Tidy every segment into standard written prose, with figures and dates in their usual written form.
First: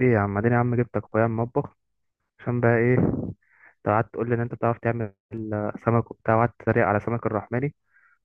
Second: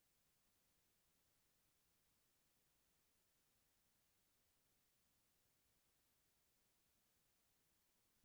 ايه يا عم اديني يا عم جبتك اخويا المطبخ عشان بقى ايه؟ انت قعدت تقول لي ان انت بتعرف تعمل سمك وبتاع، وقعدت تتريق على سمك الرحماني،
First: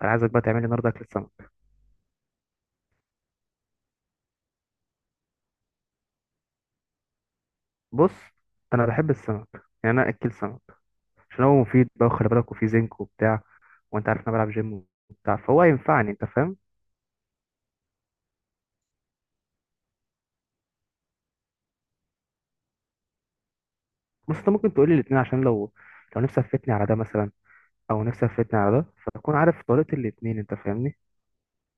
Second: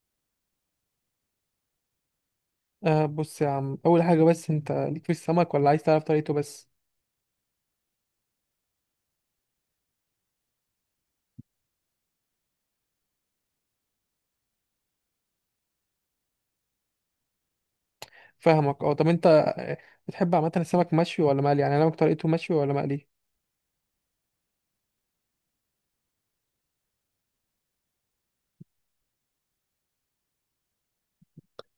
فانا عايزك بقى تعمل لي النهارده اكل السمك. بص يا عم، أول حاجة بس أنت ليك في السمك ولا عايز تعرف طريقته بس؟ بص، انا بحب السمك، يعني انا اكل سمك عشان هو مفيد بقى، وخلي بالك وفيه زنك وبتاع، وانت عارف إن انا بلعب جيم وبتاع، فهو هينفعني، انت فاهم. فاهمك. أه طب أنت آه، بتحب عامة السمك مشوي ولا مقلي؟ يعني أنا طريقته مشوي ولا مقلي؟ بص، انت ممكن تقول لي الاثنين، عشان لو نفسي افتني على ده مثلا، او نفسي افتني على ده، فاكون عارف طريقه الاثنين، انت فاهمني.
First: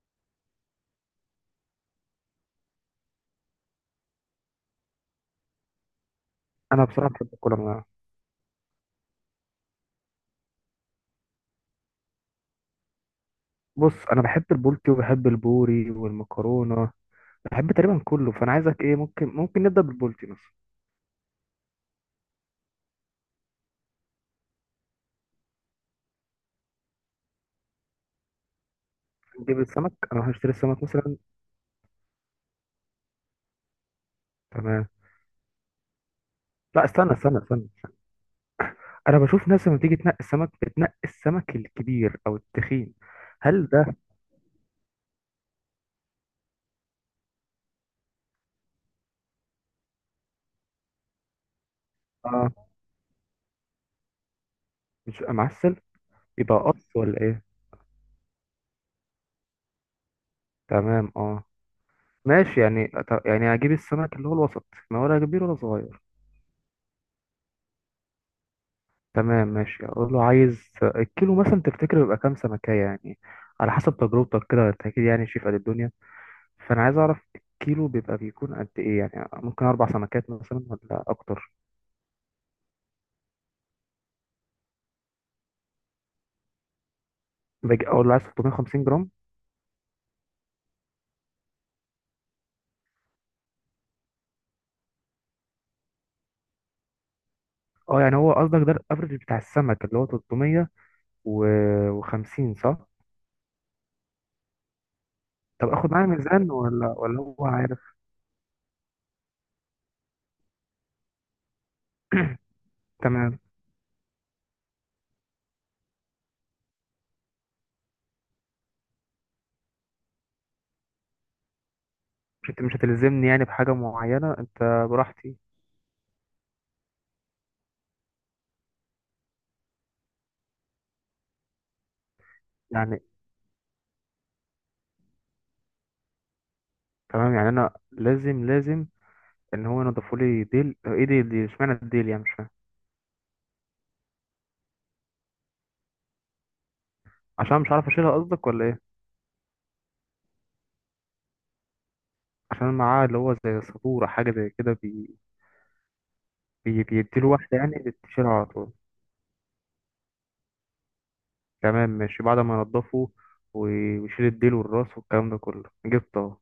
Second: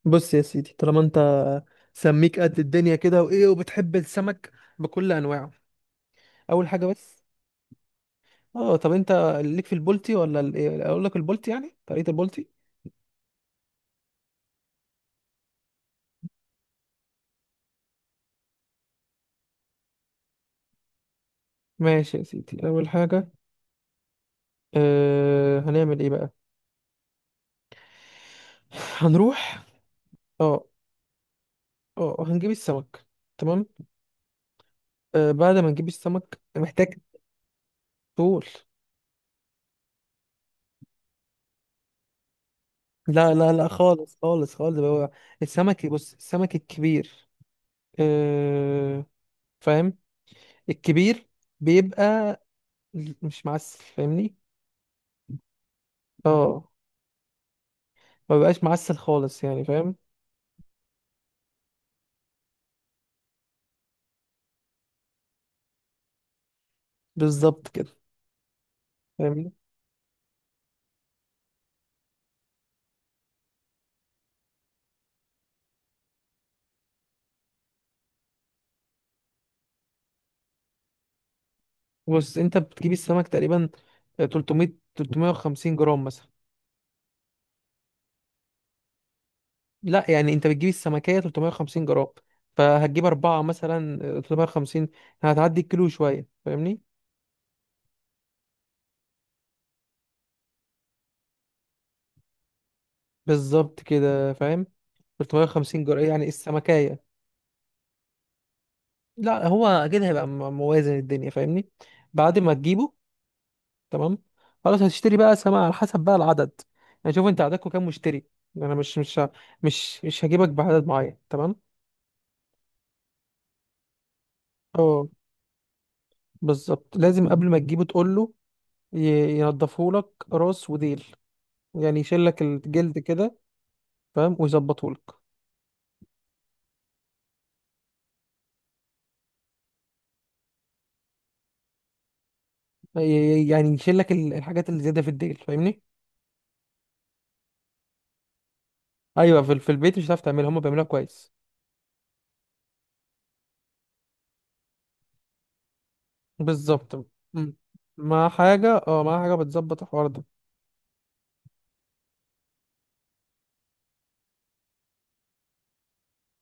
بص يا سيدي، طالما انت سميك قد الدنيا كده وايه وبتحب السمك بكل انواعه، اول حاجه انا بصراحه بس، بحب كل انواع. طب أنت ليك في البولتي ولا إيه؟ أقول لك البولتي، يعني طريقة البولتي. بص انا بحب البولتي وبحب البوري والمكرونه، بحب تقريبا كله، فانا عايزك ايه، ممكن نبدا بالبولتي مثلا. ماشي يا سيدي، اول حاجه، هنعمل ايه بقى؟ نجيب هنروح. السمك، انا هروح اشتري أه. السمك مثلا. أه، هنجيب السمك. تمام. تمام. أه، بعد ما نجيب السمك لا محتاج. استنى استنى استنى، طول. انا بشوف ناس لما تيجي تنقي السمك بتنقي السمك الكبير او التخين، لا لا لا، هل ده؟ خالص خالص خالص، هو السمك، بص، السمك الكبير، آه، فاهم، الكبير بيبقى اه. مش معسل، فاهمني؟ مش بيبقى معسل. يبقى اه، قص ولا ايه؟ ما بيبقاش معسل خالص، يعني فاهم؟ تمام اه. ماشي، يعني يعني هجيب السمك اللي هو الوسط، ما ولا كبير ولا صغير. بالظبط كده، تمام فاهمني؟ ماشي، اقول له عايز الكيلو مثلا، تفتكر بيبقى كام سمكية يعني؟ على حسب تجربتك كده، انت اكيد يعني شايف قد الدنيا، فانا عايز اعرف الكيلو بيبقى بيكون قد ايه يعني؟ ممكن اربع سمكات مثلا ولا اكتر؟ بص، انت بتجيب السمك تقريبا 300، 350 جرام مثلا. باجي اقول له عايز 350 جرام. لا، يعني انت بتجيب السمكية 350 جرام، فهتجيب أربعة مثلا 350، هتعدي الكيلو شوية، فاهمني؟ اه يعني هو قصدك ده الافرج بتاع السمك اللي هو 350 صح؟ بالظبط كده، فاهم؟ طب 350 اخد جرام معايا يعني ميزان، ولا السمكية. ولا هو عارف؟ لا، هو اكيد هيبقى موازن الدنيا، فاهمني؟ بعد ما تجيبه. تمام. تمام. خلاص، هتشتري بقى سماعة على حسب بقى العدد، يعني شوف انت عددكم كام مشتري؟ انا مش هجيبك بعدد معين، تمام؟ مش هتلزمني يعني بحاجه معينه انت، اه. براحتي بالظبط، لازم قبل ما تجيبه تقول له ينضفه لك، راس وديل، يعني يشيل لك الجلد يعني. كده، فاهم؟ ويظبطه لك. تمام، يعني انا لازم لازم ان هو ينضفوا لي ديل، ايه ديل دي؟ اشمعنى الديل يعني؟ مش فاهم. يعني يشيل لك الحاجات اللي زياده في الديل، فاهمني؟ عشان مش عارف اشيلها قصدك ولا ايه؟ ايوه، في, في البيت مش هتعرف تعملها، هم بيعملوها كويس. عشان معاه اللي هو زي سبورة، حاجه زي كده. بالظبط. بيديله مم. واحدة يعني، مع بتشيلها على طول. حاجه، اه، مع حاجه بتظبط الحوار ده. تمام ماشي، بعد ما ينضفه ويشيل الديل والراس والكلام ده كله، جبته اهو.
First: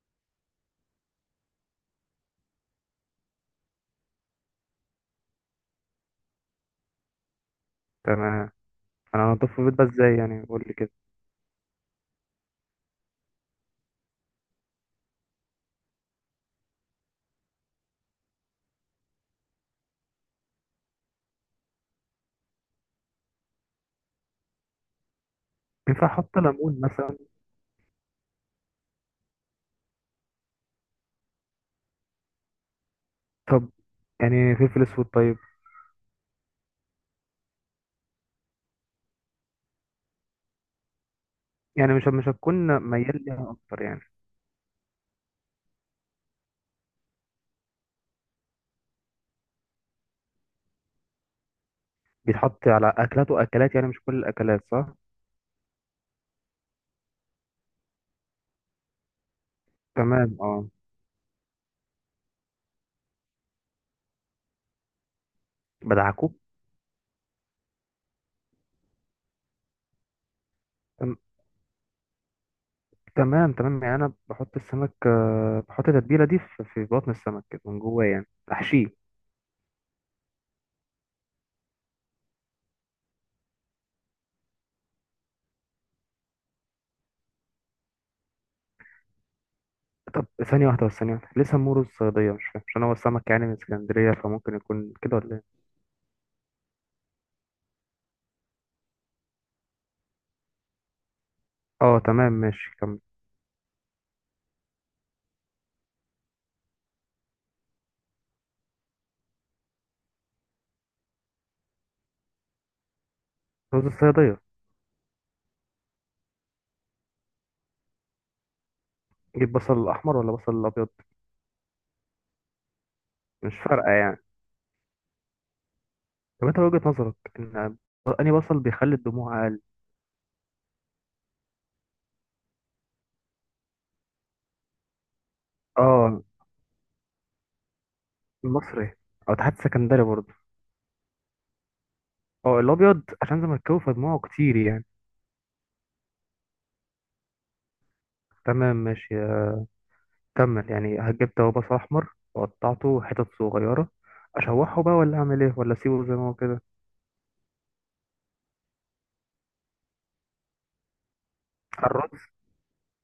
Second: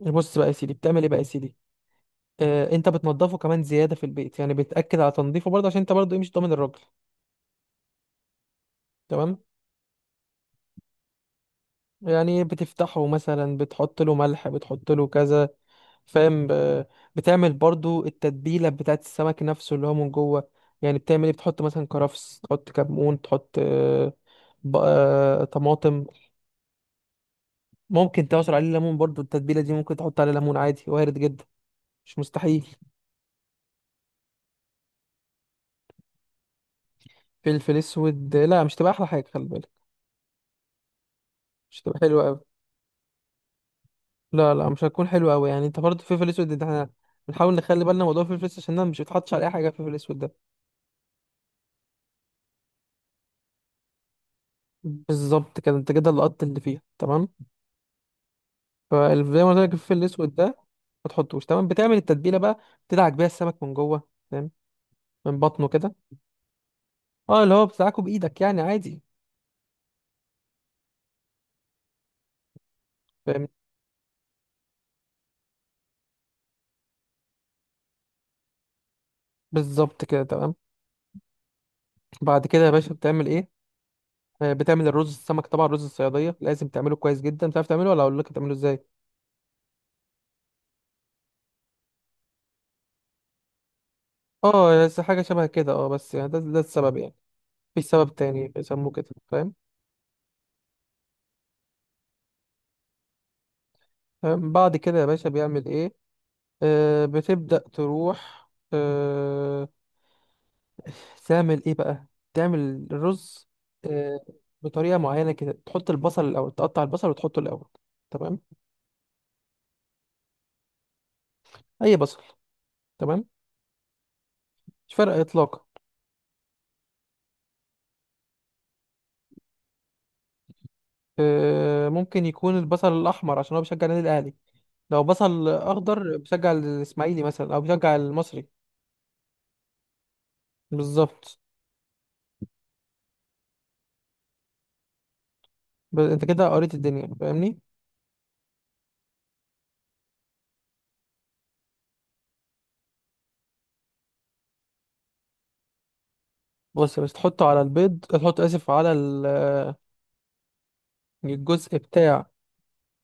بص بقى يا سيدي بتعمل ايه بقى يا سيدي؟ آه، انت بتنضفه كمان زياده في البيت، يعني بتاكد على تنظيفه برضه، عشان انت برضه ايه، مش ضامن الراجل. تمام. انا تمام. هنضفه في البيت بقى ازاي يعني؟ قول لي كده. يعني بتفتحه مثلا، بتحط له ملح، بتحط له كذا، فاهم؟ بتعمل برضه التتبيله بتاعت السمك نفسه، اللي هو من جوه. يعني بتعمل ايه، بتحط مثلا كرفس، تحط كمون، تحط طماطم. ينفع احط ليمون مثلا؟ ممكن تعصر عليه ليمون برضه، التتبيله دي ممكن تحط عليه ليمون عادي، وارد جدا، مش مستحيل. طب يعني فلفل اسود طيب؟ فلفل اسود؟ لا، مش تبقى احلى حاجه، خلي بالك، مش يعني تبقى مش مش حلوه. هتكون ميال ليها اكتر يعني؟ لا لا، مش هتكون حلوة أوي، يعني أنت برضه فلفل أسود ده، احنا بنحاول نخلي بالنا موضوع الفلفل الأسود، عشان ده مش بيتحطش على أي حاجة، الفلفل الأسود ده. بيتحط على اكلات واكلات، يعني مش كل الاكلات صح. بالظبط كده، أنت كده لقطت اللي فيها، تمام؟ فزي ما قلت لك الفلفل تمام الأسود ده اه. ما تحطوش. تمام. بتعمل التتبيلة بقى، بتدعك بيها السمك من جوه، فاهم؟ من بطنه كده. بدعكوك؟ أه، اللي هو بتدعكه بإيدك، يعني عادي. تم- فاهم؟ تمام تمام، يعني انا بحط السمك، بحط التتبيله دي في بطن السمك كده من جوه يعني، احشيه. بالظبط كده. تمام. بعد كده يا باشا بتعمل إيه؟ بتعمل الرز. السمك طبعا رز الصيادية لازم تعمله كويس جدا، بتعرف تعمله ولا أقول لك تعمله إزاي؟ طب ثانية واحدة بس، ثانية واحدة، ليه سموه رز صيادية؟ مش فاهم. عشان هو السمك يعني من اسكندرية، فممكن أه، يكون بس كده حاجة ولا شبه ايه؟ كده، أه، بس يعني ده السبب يعني، في سبب تاني بيسموه كده، فاهم؟ اه تمام ماشي، كمل. تمام؟ بعد كده يا باشا بيعمل ايه؟ بتبدأ تروح، تعمل ايه بقى، تعمل الرز. رز آه، الصيادية. بطريقة معينة كده، تحط البصل الأول، تقطع البصل وتحطه الأول، تمام؟ جيب بصل أحمر ولا بصل أبيض؟ أي بصل، تمام، مش فارقة يعني؟ مش فارقة إطلاقا. طب انت وجهة نظرك ان أنهي بصل بيخلي الدموع أقل؟ آه، ممكن يكون البصل الأحمر عشان هو بيشجع النادي الأهلي، لو بصل أخضر اه. بيشجع الإسماعيلي مثلا أو بيشجع المصري. المصري، أو تحت سكندري برضه. بالظبط. اه، الأبيض عشان زملكاوي فدموعه كتير يعني. أنت كده قريت الدنيا، فاهمني؟ تمام ماشي، كمل. يعني هجيب هو بصل أحمر وقطعته حتت صغيرة، أشوحه بقى ولا أعمل ايه ولا أسيبه زي ما هو كده؟ بص، بس تحطه على البيض، تحط، آسف، على ال، الجزء الرز. بتاع.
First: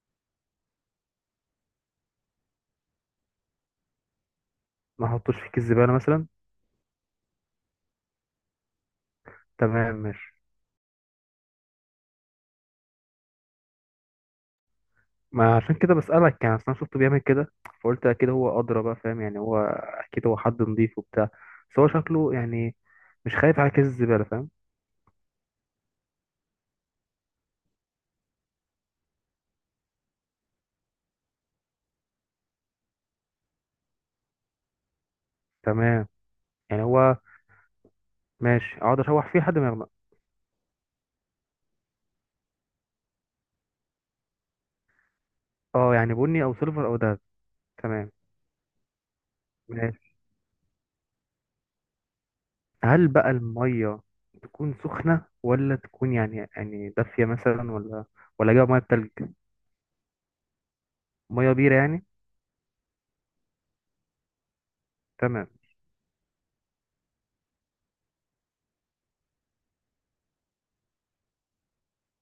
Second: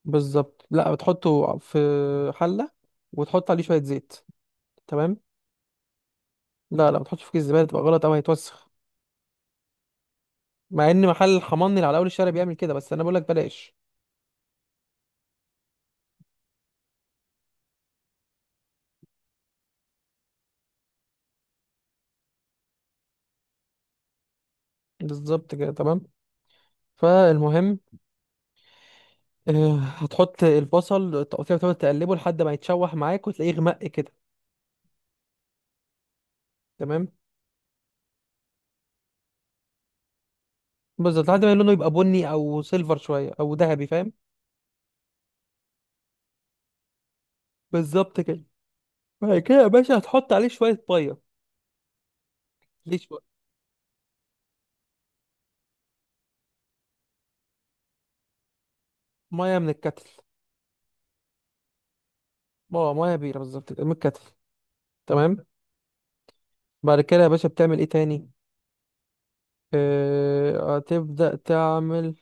بالظبط، لا، بتحطه في حلة، وتحط عليه شوية زيت، ما تمام؟ احطوش في كيس زبالة مثلا؟ لا لا، ما تحطش في كيس الزبالة، تبقى غلط أوي، هيتوسخ. تمام ماشي. مع إن محل الحماني اللي على أول الشارع بيعمل كده، بس أنا بقولك بلاش. ما عشان كده بسألك يعني، أصل أنا شفته بيعمل كده، فقلت أكيد هو أدرى بقى، فاهم يعني، هو أكيد هو حد نضيف وبتاع، بس هو شكله يعني مش خايف على كيس الزبالة، فاهم. بالظبط كده، تمام. فالمهم، آه، هتحط البصل تقطيع، وتقعد تقلبه لحد ما يتشوح معاك وتلاقيه غمق كده. تمام. يعني تمام. هو ماشي، أقعد أشوح فيه لحد ما يغمق. بالظبط، لحد ما لونه يبقى بني أو سيلفر شوية أو ذهبي، فاهم؟ أه، يعني بني أو سيلفر أو دهب. تمام بالظبط كده. بعد كده يا باشا ماشي. هتحط عليه شوية مية. ليه هل شوية. بقى المية تكون سخنة، ولا تكون يعني يعني دافية مثلا، ولا أجيب مية بتلج؟ مية من الكتل. مية بيرة يعني؟ اه، مية بيرة بالظبط كده، من الكتل. تمام. تمام. بعد كده يا باشا بتعمل ايه تاني؟ هتبدأ تعمل،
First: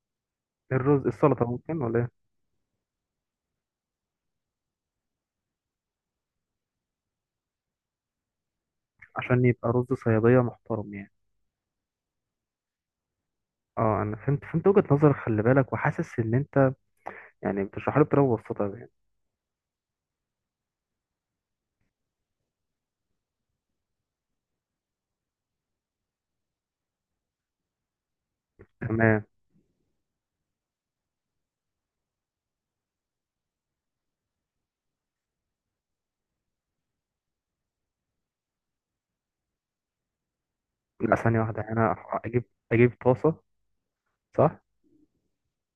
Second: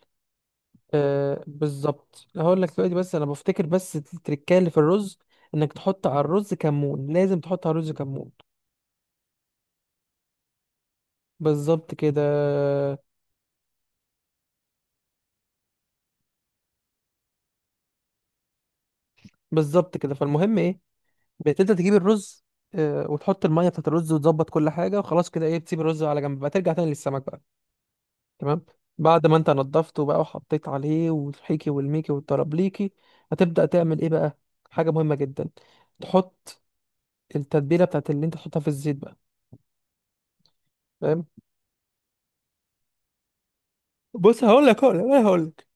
الرز. آه، السلطة ممكن ولا إيه؟ بالظبط، هقول لك دلوقتي، بس انا بفتكر بس التركية اللي في الرز، انك تحط على الرز كمون، لازم تحط على الرز كمون. عشان يبقى رز صيادية محترم يعني. بالظبط كده. اه انا فهمت فهمت وجهة نظرك، خلي بالك وحاسس ان انت يعني بتشرح لي بطريقه مبسطه يعني. بالظبط كده، فالمهم ايه، بتبدأ تجيب الرز، آه، وتحط المية بتاعت الرز، وتظبط كل حاجة، وخلاص كده ايه، بتسيب الرز على جنب بقى، ترجع تاني للسمك بقى، تمام؟ تمام. بعد ما انت نضفته بقى، وحطيت عليه والحيكي والميكي والترابليكي، هتبدأ تعمل ايه بقى؟ حاجة مهمة جدا، تحط التتبيلة بتاعت اللي انت تحطها في الزيت بقى، لا فاهم؟ ثانيه واحده، يعني انا اجيب طاسه؟ بص، صح. هقول لك انا، هقول لك.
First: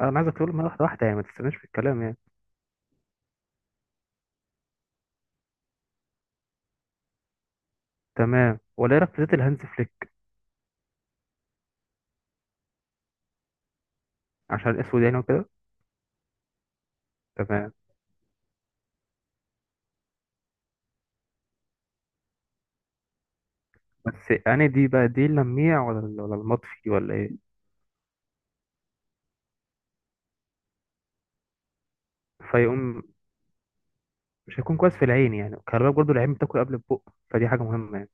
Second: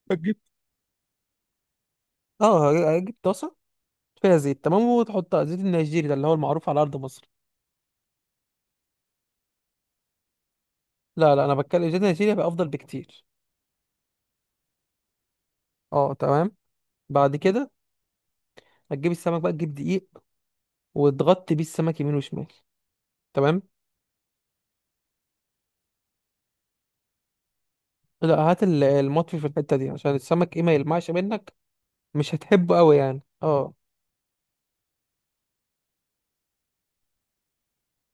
انا عايزك هتجيب، تقول لي واحده واحده يعني، ما تستناش في الكلام يعني. اه، هتجيب طاسة فيها زيت، تمام، وتحطها زيت النيجيري، ده اللي هو المعروف على ارض مصر. تمام. ولا إيه رايك في زيت الهانز فليك؟ لا لا، انا بتكلم زيت النيجيري، بقى افضل بكتير. عشان الاسود يعني وكده. اه، تمام. بعد كده تمام. هتجيب السمك بقى، تجيب دقيق وتغطي بيه السمك يمين وشمال، تمام؟ بس انا دي بقى دي اللميع، ولا ولا المطفي ولا ايه؟ لا، هات المطفي في الحتة دي عشان السمك ايه ما يلمعش منك، مش هتحبه قوي فيقوم يعني، اه. مش هيكون كويس في العين يعني، خلي بالك برضه، العين بتاكل قبل البق، فدي حاجه مهمه يعني.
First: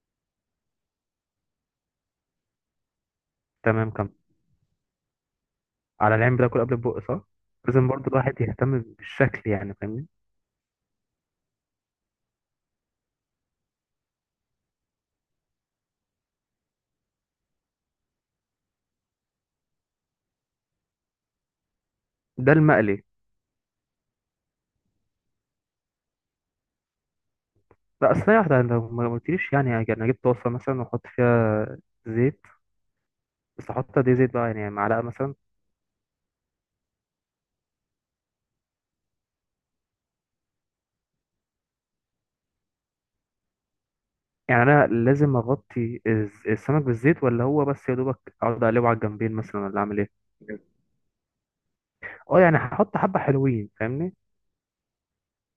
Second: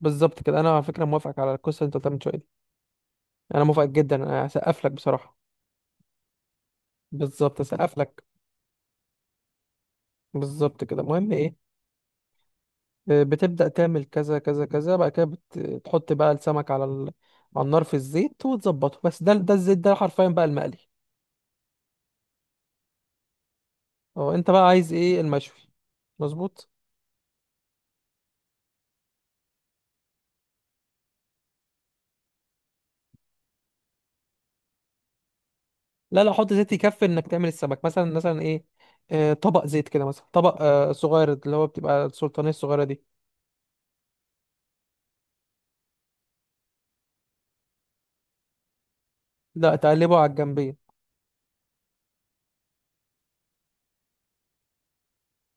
بالظبط كده، انا على فكره موافقك على القصه اللي انت قلتها من شويه دي. انا موافقك تمام. كم جدا، انا هسقف لك بصراحه. على العين بتاكل قبل البق صح. بالظبط، لازم هسقف برضه لك. الواحد يهتم بالشكل، يعني فاهمني. بالظبط كده، المهم ايه، آه، بتبدا تعمل كذا كذا كذا، بعد كده بتحط بقى السمك على ال... على النار في الزيت وتظبطه، بس ده الزيت ده حرفيا بقى المقلي. ده المقلي؟ اه، انت بقى عايز ايه، المشوي؟ مظبوط. لا اصل هي واحدة لو ما قلتليش، يعني انا جبت طاسة مثلا واحط فيها زيت، بس احط قد ايه زيت بقى يعني؟ معلقة مثلا؟ لا لا، حط زيت يكفي انك تعمل السمك، مثلا ايه، آه، طبق زيت كده مثلا، طبق آه، صغير، اللي هو بتبقى السلطانيه الصغيره دي. يعني انا لازم اغطي الز- السمك بالزيت، ولا هو بس يا دوبك اقعد اقلبه على الجنبين مثلا، لا، ولا اعمل ايه؟ تقلبه على الجنبيه. اه، يعني هحط حبة حلوين، فاهمني.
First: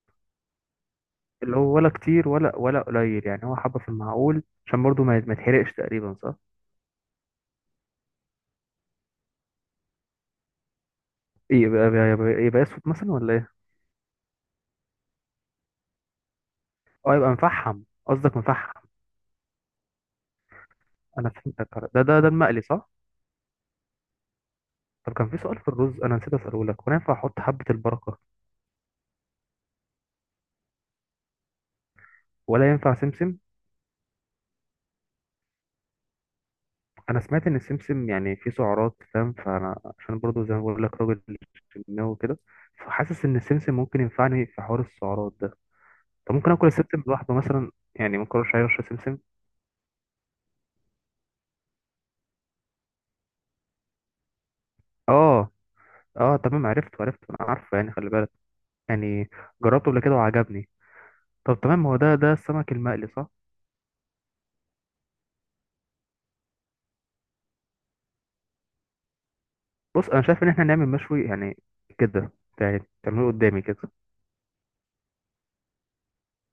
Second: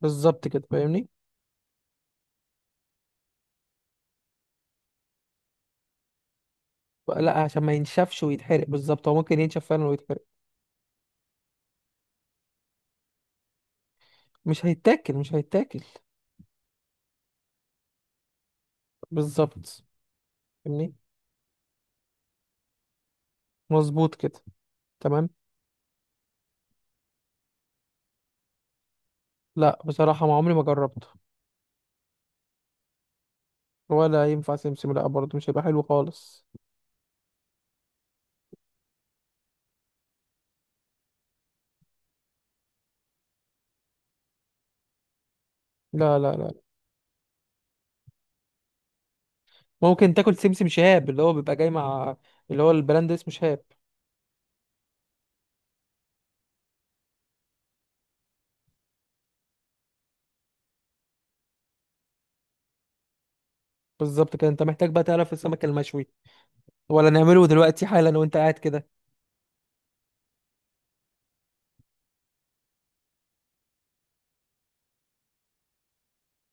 بالظبط كده، فاهمني؟ اللي هو ولا كتير ولا ولا قليل، يعني هو حبة في المعقول، عشان برضو ما يتحرقش تقريبا، صح؟ لا، عشان ما ينشفش ويتحرق، بالظبط، هو ممكن ينشف فعلا ويتحرق. ايه، يبقى اسود مثلا ولا ايه؟ مش هيتاكل. اه، يبقى مفحم قصدك، مفحم. بالظبط، فاهمني؟ انا فهمتك. ده المقلي صح. مظبوط كده. طب تمام. كان في سؤال في الرز انا نسيت اساله لك، هو أنا ينفع احط حبة البركة؟ لا، بصراحة ما عمري ما جربته. ولا ينفع سمسم؟ ولا ينفع سمسم، لا، برضه مش هيبقى حلو خالص. انا سمعت ان السمسم يعني فيه سعرات، فاهم، فانا عشان برضو زي ما بقول لك راجل جيماوي وكده، فحاسس ان السمسم ممكن ينفعني في حوار السعرات ده. لا لا طب ممكن لا اكل السمسم لوحده مثلا يعني، ما اكلش اي رشه سمسم؟ ممكن تاكل سمسم شهاب، اللي هو بيبقى جاي مع، اللي هو البراند اسمه شهاب. اه. اه تمام، عرفت عرفت، انا عارفه يعني، خلي بالك يعني، جربته قبل كده وعجبني. طب تمام، هو ده السمك المقلي صح. بالظبط كده، انت محتاج بقى تعرف السمك المشوي ولا نعمله دلوقتي حالا وانت قاعد كده؟ بص انا شايف ان احنا نعمل مشوي يعني كده، يعني تعمله قدامي كده.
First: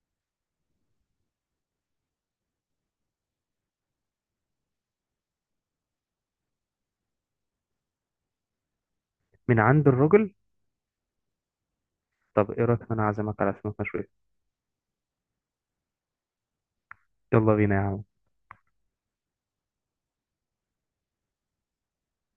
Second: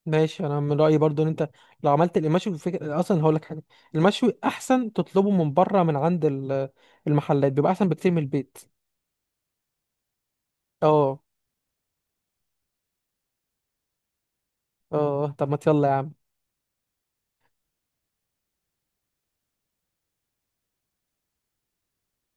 ماشي، انا من رايي برضو ان انت لو عملت المشوي فكرة اصلا، هقول لك حاجه، المشوي احسن تطلبه من بره، من عند المحلات، بيبقى احسن بكتير من البيت. من عند الراجل. اه. طب ايه رايك ان انا اعزمك على سمك مشوي؟ اه، طب ما يلا يا عم. يلا بينا يا عم.